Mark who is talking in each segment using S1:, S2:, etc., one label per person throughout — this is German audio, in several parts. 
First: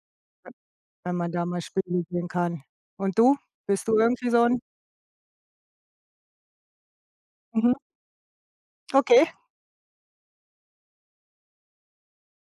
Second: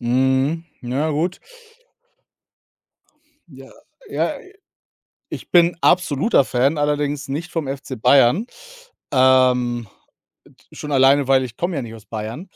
S1: Mhm, ja
S2: Wenn man
S1: gut.
S2: da mal Spiele sehen kann. Und du?
S1: Ja,
S2: Bist du irgendwie
S1: ja,
S2: so
S1: i
S2: 'n
S1: ich bin absoluter Fan, allerdings nicht vom
S2: Mhm.
S1: FC Bayern.
S2: Okay.
S1: Ähm, äh, d schon alleine, weil ich komme ja nicht aus Bayern,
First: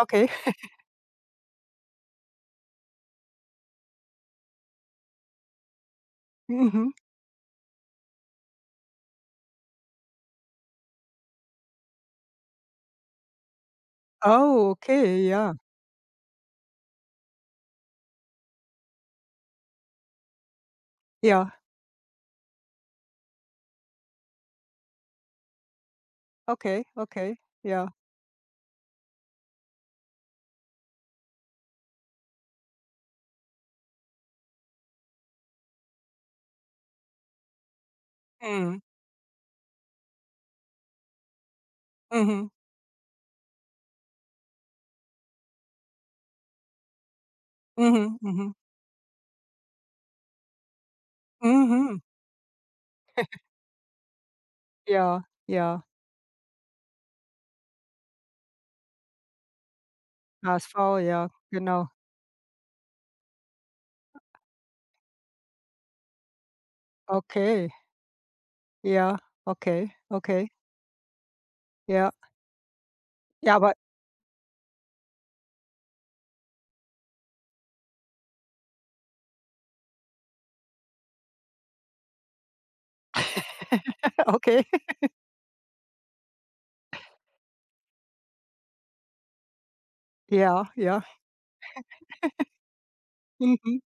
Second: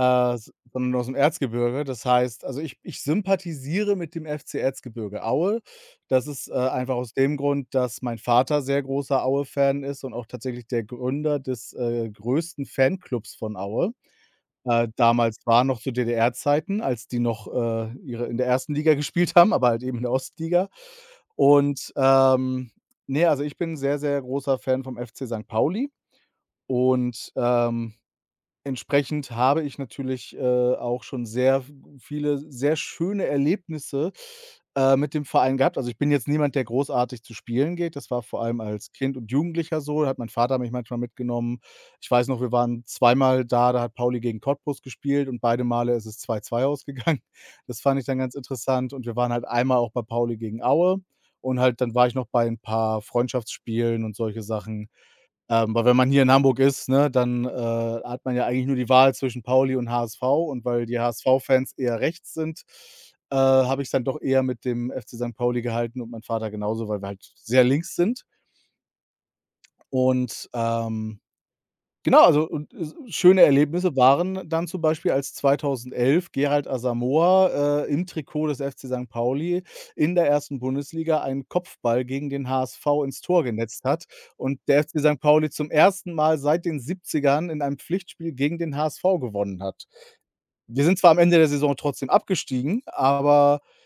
S2: Okay.
S1: sondern ausm Erzgebirge. Das heißt also, ich ich sympathisiere mit dem FC Erzgebirge Aue. Das ist, äh, einfach
S2: Mhm.
S1: aus dem Grund, dass mein Vater sehr großer Aue-Fan ist und auch tatsächlich der Gründer des, äh, größten Fanklubs von Aue.
S2: Oh,
S1: Äh,
S2: okay,
S1: damals
S2: ja.
S1: war noch zu DDR Zeiten, als die noch, äh, ihre in der 1. Liga gespielt haben, aber halt eben in der Ostliga
S2: Ja.
S1: und, ähm ne, also, ich bin sehr, sehr großer Fan vom FC Sankt Pauli
S2: Okay,
S1: und,
S2: okay, ja.
S1: ähm, entsprechend habe ich natürlich, äh, auch schon sehr v viele, s sehr schöne Erlebnisse, äh, mit dem Verein gehabt. Also, ich bin jetzt niemand, der großartig zu spielen geht. Das war vor allem
S2: Mhm.
S1: als Kind und Jugendlicher so. Da hat mein Vater mich manchmal mitgenommen. Ich weiß noch,
S2: Mhm.
S1: wir waren zweimal da, da hat Pauli gegen Cottbus gespielt und beide Male ist es 2:2 ausgegangen. Das fand ich
S2: Mhm.
S1: dann ganz
S2: Mhm.
S1: interessant und wir waren halt einmal auch bei Pauli gegen Aue und halt dann
S2: Mhm.
S1: war ich noch bei 'n paar Freundschaftsspielen und solche Sachen.
S2: Ja,
S1: Ähm,
S2: ja.
S1: aber wenn man hier in Hamburg ist, ne, dann, äh, hat man ja eigentlich nur die Wahl zwischen Pauli und HSV. Und weil
S2: HSV,
S1: die
S2: ja,
S1: HSV-Fans
S2: genau.
S1: eher rechts sind, äh, habe ich's dann doch eher mit dem FC Sankt Pauli gehalten und mein Vater genauso, weil wir halt sehr
S2: Okay.
S1: links sind.
S2: Ja, okay, okay.
S1: Und, ähm
S2: Ja.
S1: genau, also und es schöne
S2: Ja, aber
S1: Erlebnisse waren dann zum Beispiel, als 2011 Gerald Asamoa, äh, im Trikot des FC Sankt Pauli in der 1. Bundesliga einen Kopfball gegen den HSV ins Tor genetzt hat und
S2: Okay.
S1: der FC Sankt Pauli zum 1. Mal seit den 70ern in einem Pflichtspiel gegen den HSV gewonnen hat.
S2: Ja,
S1: Wir sind
S2: ja.
S1: zwar am Ende der Saison trotzdem abgestiegen, aber
S2: Mhm.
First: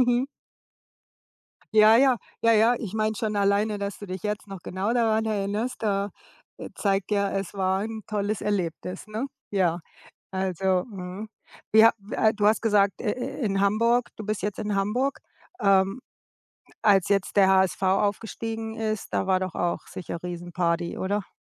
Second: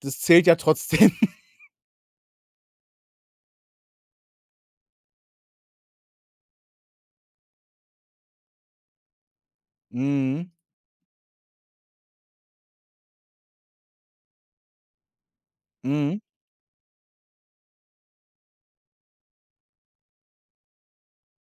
S1: das zählt ja trotzdem.
S2: Ja, ja, ja, ja. Ich meine schon alleine, dass du dich jetzt noch genau daran erinnerst, da äh, zeigt ja, es war 'n tolles Erlebnis, ne? Ja,
S1: Mhm.
S2: also mhm, wie ha w äh, du hast gesagt, äh, äh, in Hamburg du bist jetzt in Hamburg. Ähm,
S1: Mhm.
S2: als jetzt der HSV aufgestiegen ist, da war doch auch sicher Riesenparty, oder?